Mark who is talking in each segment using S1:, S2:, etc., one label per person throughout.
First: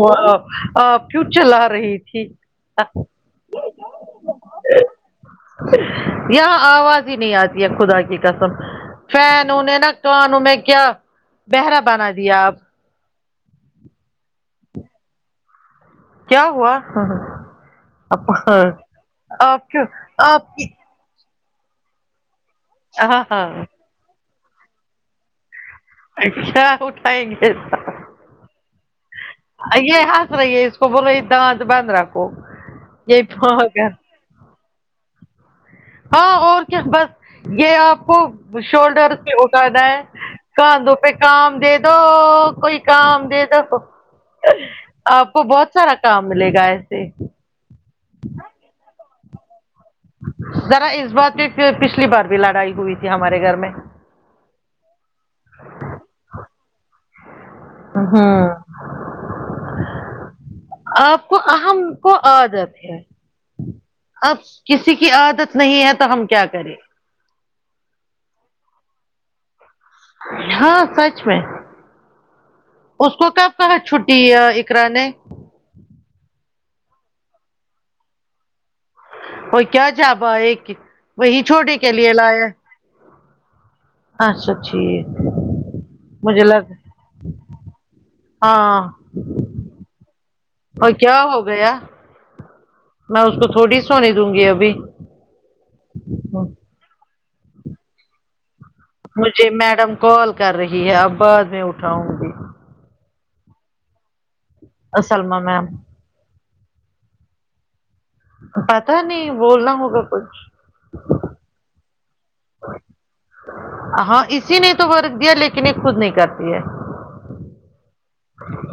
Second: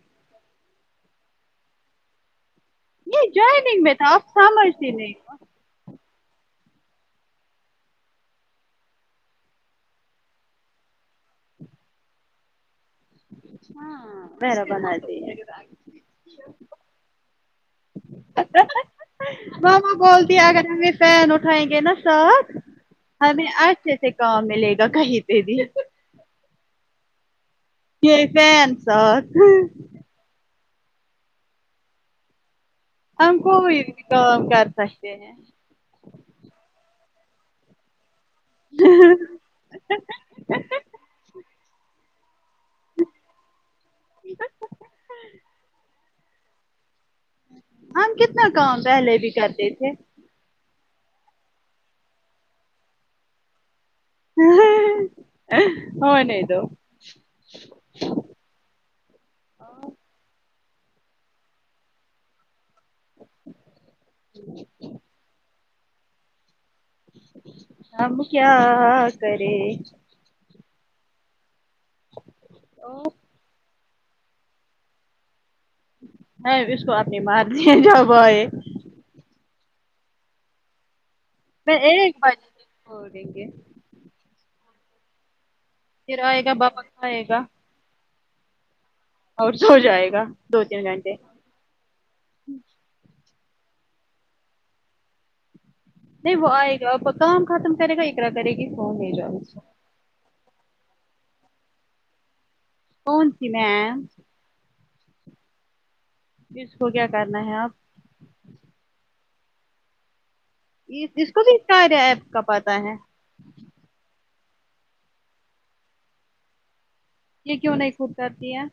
S1: وہ آپ آپ کیوں چلا رہی تھی
S2: یہ جوائننگ میں تھا آپ سمجھتی نہیں
S1: یہاں آواز ہی نہیں آتی ہے خدا کی قسم فین انیں ہنا کانوں میں کیا بہرا بنا دیا آپ
S2: ہاں بیرا بنادی
S1: کیا ہوا ہاں ہاں آپ خ آپ کیو
S2: ماما بولتی ہے
S1: آپ کی
S2: اگر ہمیں فین اٹھائیں گے نہ سب
S1: ہاں ہاں
S2: ہمیں اچھے سے کام ملے گا کہیں پہ بھی
S1: اچھا اٹھائیں گے
S2: یہ فینسات
S1: یے ہنس رہیے تو بولو یے دانت بند رکھو یہ
S2: ہمم کو بھی کام کر سکتے ہے
S1: ہاں اور کیا بس یہ آپ کو شولڈر سے اٹا رہا ہے کانھوں پہ کام دے دو کوئی کام دے دو آپ کو بہت سارا کام ملے گا ایسے
S2: ہم کتنا کام پہلے بھی کرتے تھے
S1: ذرا اس بات پے پچھلی بار بھی لڑائی ہوئی تھی ہمارے گھر میں
S2: ہونے دو
S1: ہاں آپ کو ہم کو عادت اب کسی کی عادت نہیں ہے تو ہم کیا کریں
S2: ہم کیا کرے
S1: ہاں سچ میں اس کو کب کہا چھٹی یاں اقرا نے
S2: مہوش کو آپنی مرضی جب ائے
S1: وہ کیا جب اۓ وہی چھوٹے
S2: میں
S1: کہ لیے
S2: ایک
S1: لائے
S2: بجے چھوڑ دیں گے
S1: اچھا ٹھیک
S2: پھر آئے
S1: مجھے
S2: گا
S1: لگ
S2: بابند آئے گا
S1: ہاں
S2: اور سو جائے گا دو تین
S1: اور
S2: گھنٹے
S1: کیا ہو گیا میں اس کو تھوڑی سونی دوں گی ابھی
S2: نہیں وہ آئے گا کام ختم کرے گا ٹرے کرے گی فو
S1: مجھے میڈم کال کر رہی ہے اب بعد میں اٹھاؤں گی
S2: کون سی میم
S1: ا سلما میم
S2: اس کو کیا کرنا ہے اب
S1: پتا نہیں بولنا ہوگا کچھ
S2: یے جس کو بھی کہ رہے اس کو پتا ہے
S1: ہاں اسی نے تو ورگ دیا لیکن یہ خود نہیں کرتی ہے
S2: یہ کیوں نہیں خود کرتی ہے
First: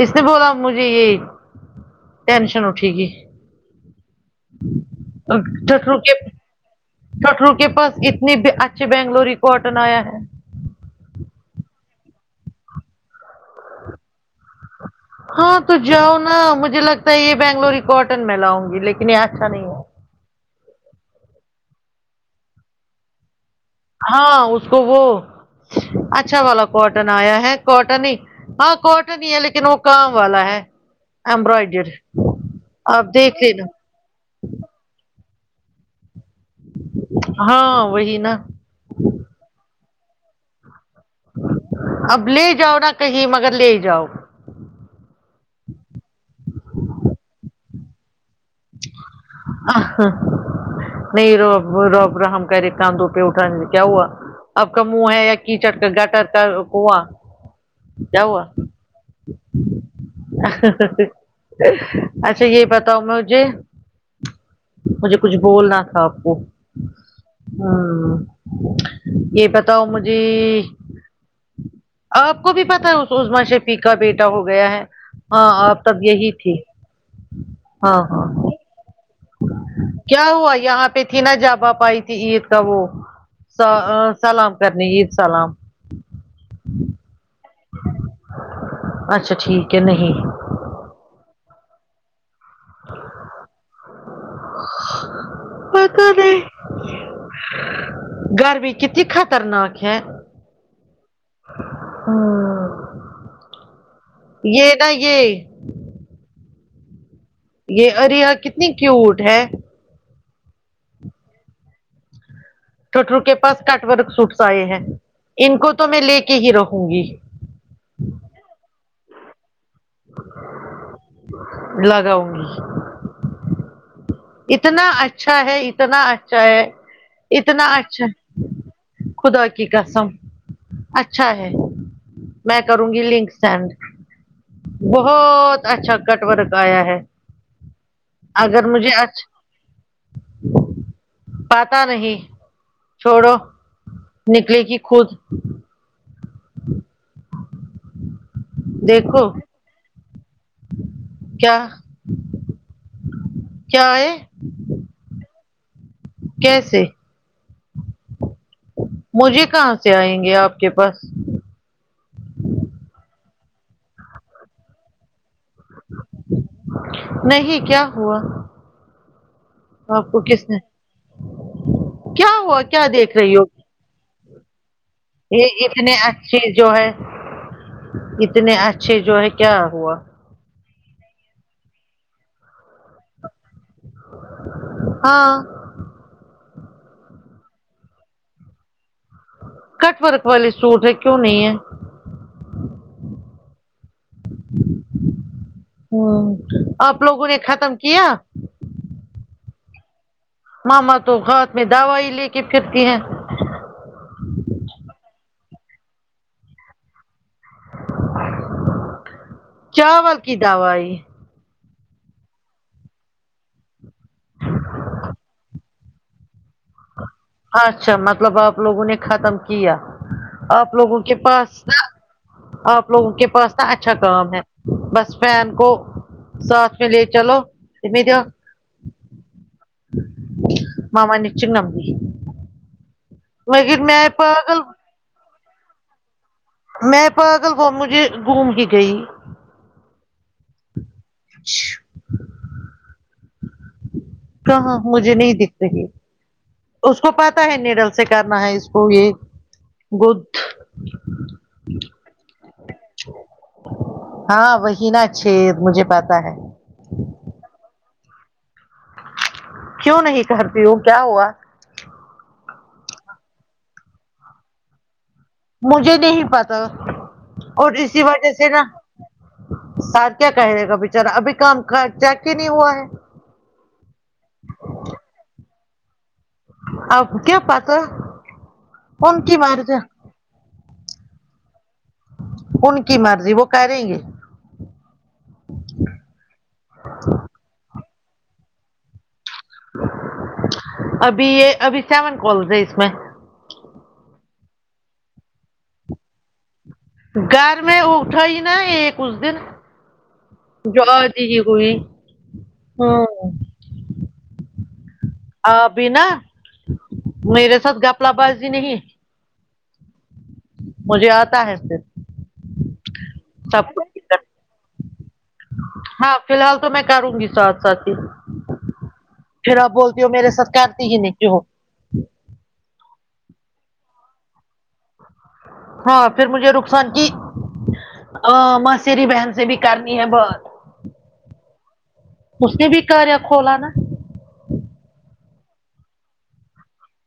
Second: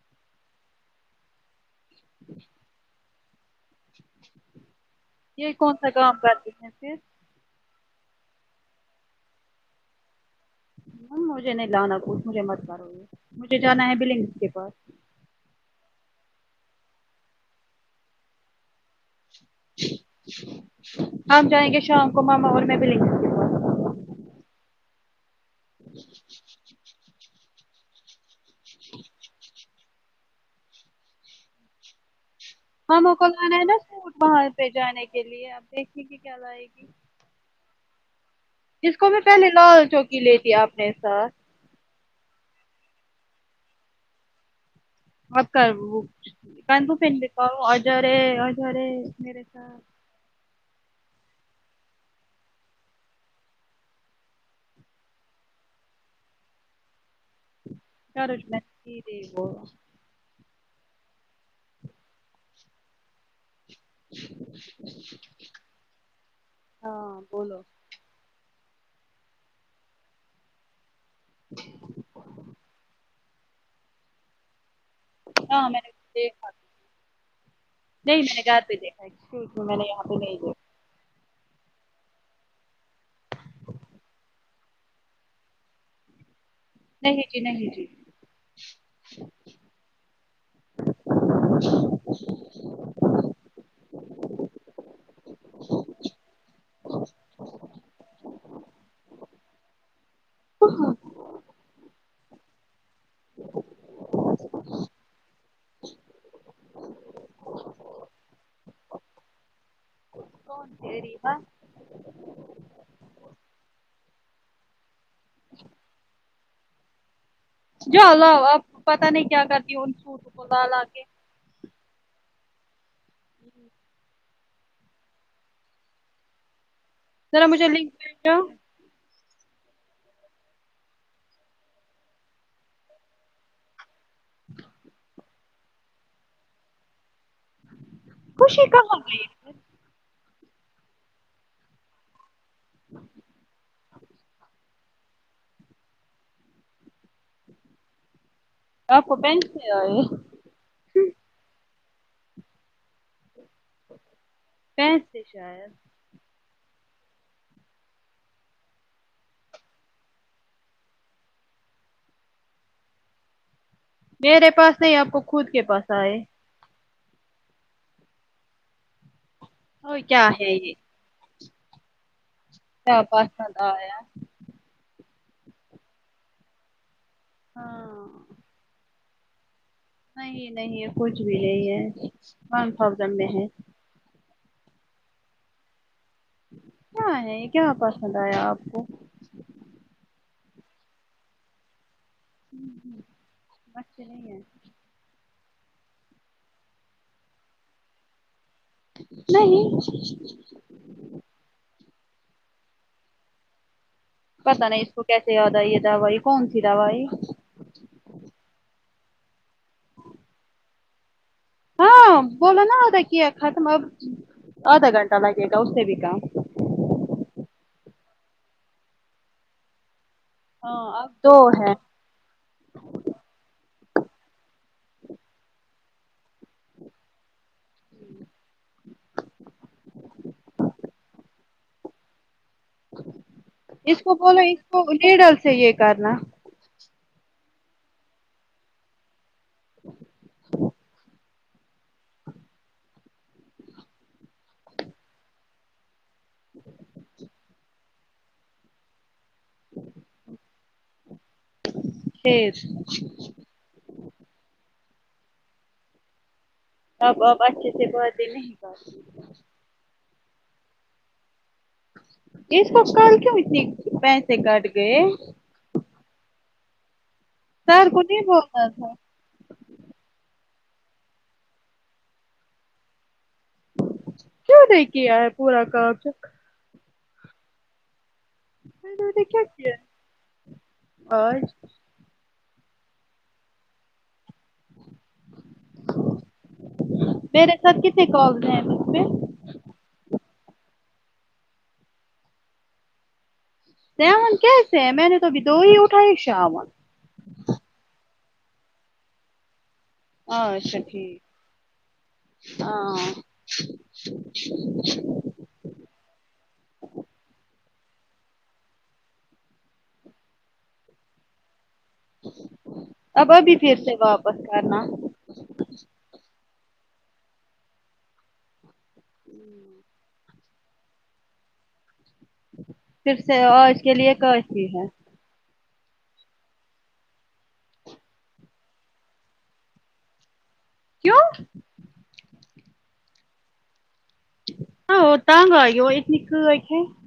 S1: اس نے بولا مجھے یہ ٹینشن اٹھے گی
S2: یہی کون سا کام کرتے ہیں پھر
S1: کٹرو کے پاس اتنے بھی اچھے بنگلوری کاٹن آیا ہے
S2: مجھے نہیں لانا کچھ مجھے مت کرو گے مجھے جانا ہے بلنگ کے پاس
S1: ہاں تو جاؤ نا مجھے لگتا ہے یہ بنگلوری کاٹن میں لاونگی لیکن یہ اچھا نہیں ہے
S2: ہم جائیں گے شام کو ماما اور میں پاس
S1: ہاں اس کو وہ اچھا والا کاٹن آیا ہے کاٹن ہی ہاں کاٹن ہی ہے لیکن وہ کام والا ہے امبرائڈڈ
S2: ہاں وہ کل لائنا سوٹ وہاں پہ جانے کے لیے آپ دیکھیے گی کیا لائے گی
S1: ہاں وہی نا
S2: جس کو بھی پہلے لال چوکی لیتی اپنے ساتھ
S1: اب لے جاؤ نا کہیں مگر لے جاؤ
S2: اور کر [unintelligible] بھی اجا رے اجا رے میرے ساتھ
S1: نہیں روب رب رحم کرے کام توپہ اٹھانے کیا ہوا اب کا منہ ہے یا کیچڑ کا گٹر کا کنواں کیا ہوا
S2: چارج میں سیدھے وہ
S1: اچھا یہ بتاؤ مجھے
S2: چو چو
S1: مجھے کچھ بولنا تھا اپ کو
S2: ہاں بولو
S1: ہوں ہوں یہ بتاؤ مجھے اپ کو بھی پتہ ہے اس عظمی شفی کا بیٹا ہو گیا ہے ہاں
S2: میں
S1: اب
S2: نے
S1: تب یہی
S2: دیکھا
S1: تھی ہاں ہاں
S2: جاتے دیکھا می، میں نے یہاں پہ
S1: کیا
S2: نہیں
S1: ہوا
S2: دیکھا
S1: یہاں پہ تھی نا جب آپ ائی تھی عید کا وہ سا سلام کرنے عید سلام
S2: نہیں جی نہیں جی
S1: اچھا ٹھیک ہے نہیں پتہ نہیں گرمی کتنی خطرناک ہے
S2: اہا
S1: ہاں یہ نا یہ یہ اریہا کتنی کیوٹ ہے
S2: کون اریہا
S1: ٹوٹرو کے پاس کٹ ورک سوٹس ائے ہیں ان کو تو میں لے کے ہی رہوں گی
S2: جاؤ لاؤ اپ پتا نہیں کیا کرتی ان سوٹس کو لا لا کے
S1: لگاؤں گی اتنا اچھا ہے اتنا اچھا ہے
S2: ذرا
S1: اتنا
S2: مجھے لنک
S1: اچھا
S2: بھیجو
S1: خدا کی قسم اچھا ہے میں کروں گی لنک سینڈ بہت اچھا کٹ ورک ایا ہے اگر
S2: خوشی
S1: مجھے
S2: کہاں
S1: اچھ
S2: گئی
S1: پاتا نہیں چھوڑو نکلے گی خود [inaudible]
S2: آپ کو
S1: دیکھو
S2: بینک سے آئے ہیں
S1: کیا کیا ائے
S2: فنسی شاید
S1: کیسے مجھے کہاں سے آئیں گے آپ کے پاس
S2: میرے پاس نہیں آپ کو خود کے پاس آئے
S1: نہیں کیا ہوا
S2: تو
S1: آپ کو
S2: کیا
S1: کس
S2: ہے
S1: نے
S2: یہ
S1: کیا ہوا کیا دیکھ رہی ہو
S2: پسند آیا
S1: یہ اتنے اچھے جو ہے
S2: ہاں
S1: اتنے اچھے جو ہے کیا ہوا
S2: نہیں نہیں کچھ بھی نہیں ہے ون تھوسند میں ہے
S1: ہاں
S2: کیا ہے یہ کیا پسند آیا آپ کو
S1: کٹ ورک والے سوٹ ہے کیوں نہیں ہے
S2: ہ ہ بس یہی ہے [inaudible]
S1: ہوں آپ لوگوں نے ختم کیا
S2: نہیں
S1: ماما تو ہاتھ میں دوائی لے کے پھرتی ہیں
S2: پتا نہیں اس کو کیسے یاد آئی یہ دوائی کون سی دوائی
S1: چاول کی دوائی
S2: ہاں بولو نا آدھا کیا ختم اب آدھا گھنٹہ لگے گا اس سے بھی کام
S1: اچھا مطلب آپ لوگوں نے ختم کیا آپ لوگوں
S2: ہاں اب
S1: کے
S2: دو
S1: پاس
S2: ہے
S1: آپ لوگوں کے پاس نا اچھا کام ہے بس فین کو ساتھ میں لے چلو ان میں دیا مما نچک نمبمی
S2: اس کو بولو اس
S1: پاگل
S2: کو نڈل سے یہ کرنا
S1: میں پاگل وه مجھے گھوم کے گئی
S2: ہ [inaudible]
S1: چی کہاں مجھے نہیں دکھتے اس کو پتا ہے نڈل سے کرنا ہے اس کو یہ گود
S2: پھر
S1: ہاں وہی نا چھید مجھے پتا ہے
S2: اب اب اچھے سے باتیں نہیں کرتے
S1: کیوں نہیں کرتی ہوں کیا ہوا
S2: اس کو کل کیوں اتنی پیسے کٹ گئے
S1: مجھے نہیں پتا اور
S2: سر کو
S1: اسی
S2: نہیں
S1: وجہ سے نا
S2: بولنا تھا
S1: سر کیا کہ رہے گا بچارا ابھی کام کا چیک ہی نہیں ہوا ہے
S2: کیوں نہیں کیا ہے پورا کام چیک
S1: اب کیا پاتا
S2: میں نے کیا کیا آج
S1: ان کی مرضی وہ کریں گے
S2: میرے سب کتے کال [unintelligible] پے
S1: ابھی یہ ابھی سیون کالز ہے اس میں
S2: سیون کیسے ہیں میں نے تو ابھی تو ہی اٹھائی شاباش
S1: گھر میں اٹھا ہی نا ایک اس دن
S2: اچھا
S1: جو
S2: ٹھیک
S1: [unintelligible] کوئی
S2: ہاں
S1: آپ بھی نہ میرے ساتھ گپلا بازی نہیں مجھے آتا ہے پھر
S2: اب ابھی بھی
S1: سب
S2: پھر سے
S1: کچھ
S2: واپس آنا
S1: ہاں فی الحال تو میں کروں گی ساتھ ساتھ ہی پھر آپ بولتی ہو میرے ساتھ کرتی ہی کیوں
S2: پھر سے اور آج کے لیے خرچ بھی ہے
S1: ہاں پھر مجھے رخصان کی موسری بہن سے بھی کرنی ہے بات
S2: کیوں
S1: اس نے بھی کاریا کھولا نا
S2: ہاں وہ تنگ [unintelligible]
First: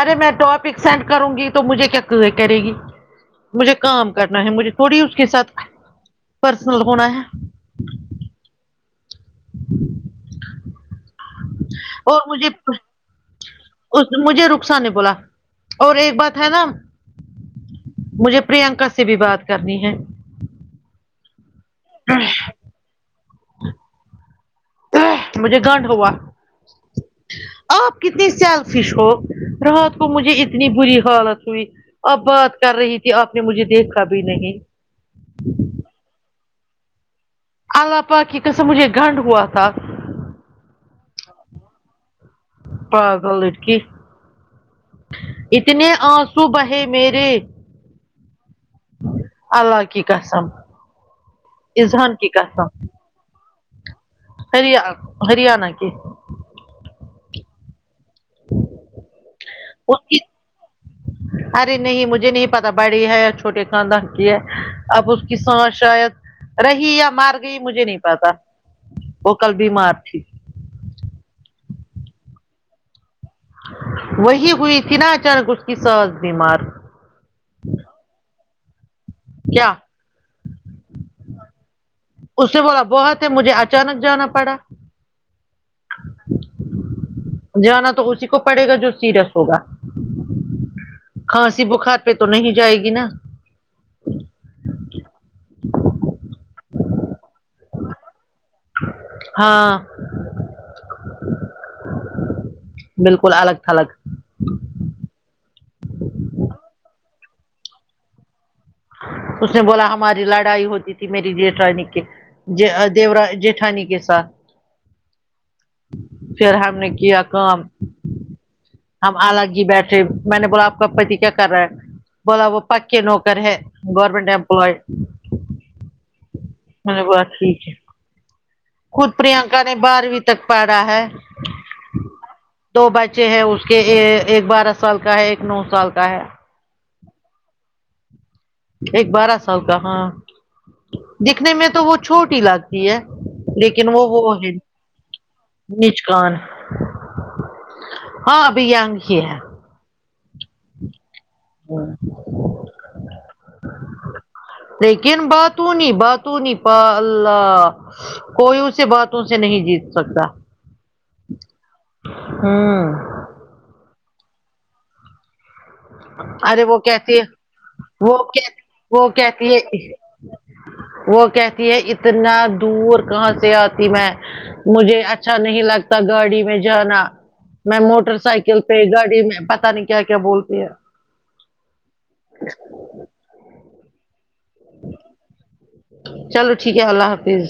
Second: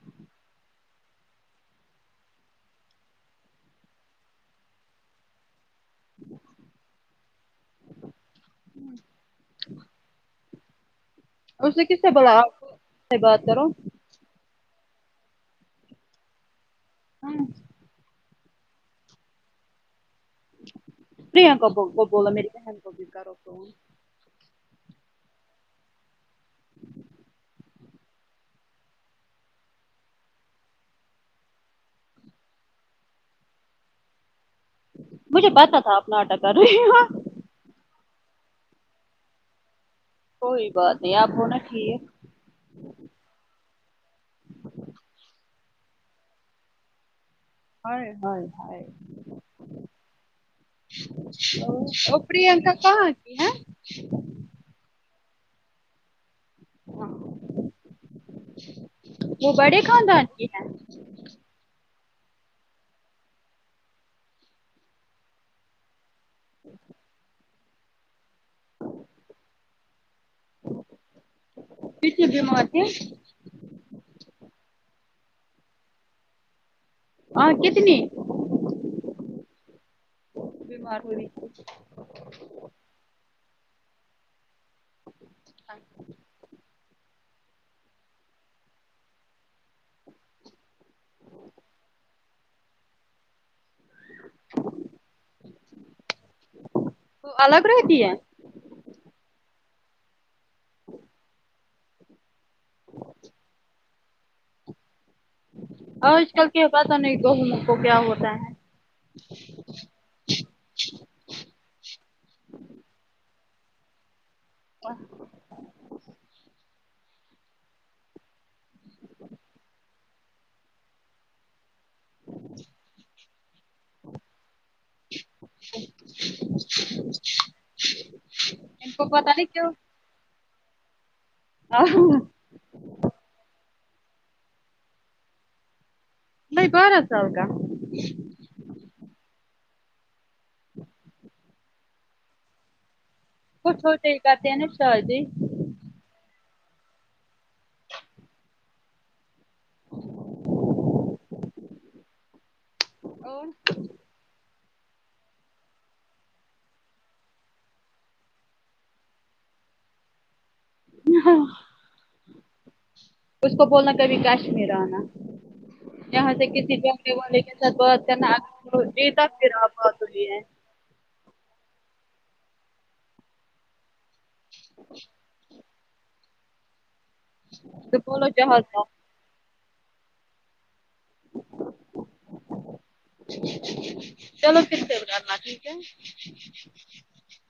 S1: ارے میں ٹاپک سینڈ کروں گی تو مجھے کیا کرے گی مجھے کام کرنا ہے مجھے تھوڑی اس کے ساتھ پرسنل ہونا ہے
S2: اس نے کس سے
S1: اور
S2: بولا
S1: مجھے
S2: آپ سے بات کرو
S1: اس مجھے رخصار نہیں بولا اور ایک بات ہے نا
S2: ہاں
S1: مجھے پرینکا سے بھی بات کرنی ہے
S2: پریکا کو بولا میری بہن کو بھی کرو فون
S1: مجھے گنڈ ہوا آپ کتنی سیلفش ہو رات کو مجھے اتنی بری حالت ہوئی اپ بات کر رہی تھی آپ نے مجھے دیکھا بھی نہیں
S2: مجھے پتا تھا اپ ناٹک کر رہی
S1: اللہ پاک کی قسم مجھے گنڈ ہوا تھا
S2: کوئی بات نہیں آپ ہونا ٹھیک
S1: پاگل لڑکی اتنے آنسو بہے میرے
S2: ہائے ہائے
S1: اللہ کی قسم اذہان
S2: اور
S1: کی
S2: پرنکا کہا ہے ہاں
S1: ہری ہریانہ کہ
S2: اچھا وہ بڑے خاندان کی ہے
S1: ارے نہیں مجھے نہیں پتا بڑی ہے یا چھوٹے خاندان کی ہے اب اس کی سانس شاید رہی یا مار گئی مجھے نہیں پتا وہ کل بیمار تھی
S2: کیسی بیمار پہ
S1: وہی ہوئی تھی نہ اچانک اس کی ساز بیمار
S2: ہاں کتنی
S1: کیا
S2: بیمار ہوئی
S1: اس سے بولا بہت ہے مجھے اچانک جانا پڑا
S2: اچھا
S1: جانا تو اسی کو پڑے گا جو سیریس ہوگا کھانسی بخار پہ تو نہیں جائے گی نا
S2: وہ الگ رہتی ہے
S1: [inaudible] ہاں بالکل الگ تھلگ
S2: آج کل کیا پتا نہیں گیہموں کو کیا ہوتا ہے ان
S1: اس نے بولا ہماری لڑائی ہوتی تھی میری جیٹرانی کے دیورا جیٹھانی کے ساتھ
S2: [inaudible]
S1: پھر ہم نے کیا کام ہم الگ ہی بیٹھے میں نے بولا آپ کا پتی کیا کر رہا ہے بولا وہ پکے نوکر ہے گورنمنٹ امپلائڈ
S2: [inaudible]
S1: میں نے بولا ٹھیک ہے
S2: [inaudible]
S1: خود
S2: نہیں
S1: پرینکا
S2: کیوں
S1: نے بارہویں تک پڑھا ہے
S2: [unintelligible]
S1: دو بچے ہیں اس کے ایک بارہ سال کا ہے ایک نو سال کا ہے
S2: نہیں بارہ سال کا
S1: ایک بارہ سال کا ہاں
S2: [inaudible]
S1: دکھنے میں تو وہ چھوٹی لگتی ہے
S2: کچھ
S1: لیکن وہ
S2: ہوتے ہی
S1: وہ
S2: کہتے
S1: ہے
S2: ہیں نا شاہ جی
S1: نچکان ہاں بھئینگ ہی ہے
S2: اور
S1: لیکن باتونی باتونی پ اللہ کوئی اس سے باتوں سے نہیں جیت سکتا
S2: ہاں
S1: ہاں
S2: اس کو بولنا کبھی کشمیر آنا یہاں سے
S1: ارے
S2: کسی
S1: وہ
S2: بھی آنے
S1: کہتی ہے
S2: والے کے ساتھ بات
S1: وہ
S2: کرنا
S1: کہ وہ
S2: تک پھر
S1: کہتی
S2: آ
S1: ہے
S2: بات ہوئی ہے
S1: وہ کہتی ہے اتنا دور کہاں سے آتی میں مجھے اچھا نہیں لگتا گاڑی میں جانا میں
S2: تو
S1: موٹر
S2: بولو
S1: سائیکل
S2: جہاز
S1: پہ
S2: کا
S1: گاڑی میں پتا نہیں کیا کیا بولتی ہے
S2: چلو پھر کرنا جی [inaudible]
S1: چلو ٹھیک ہے اللہ حافظ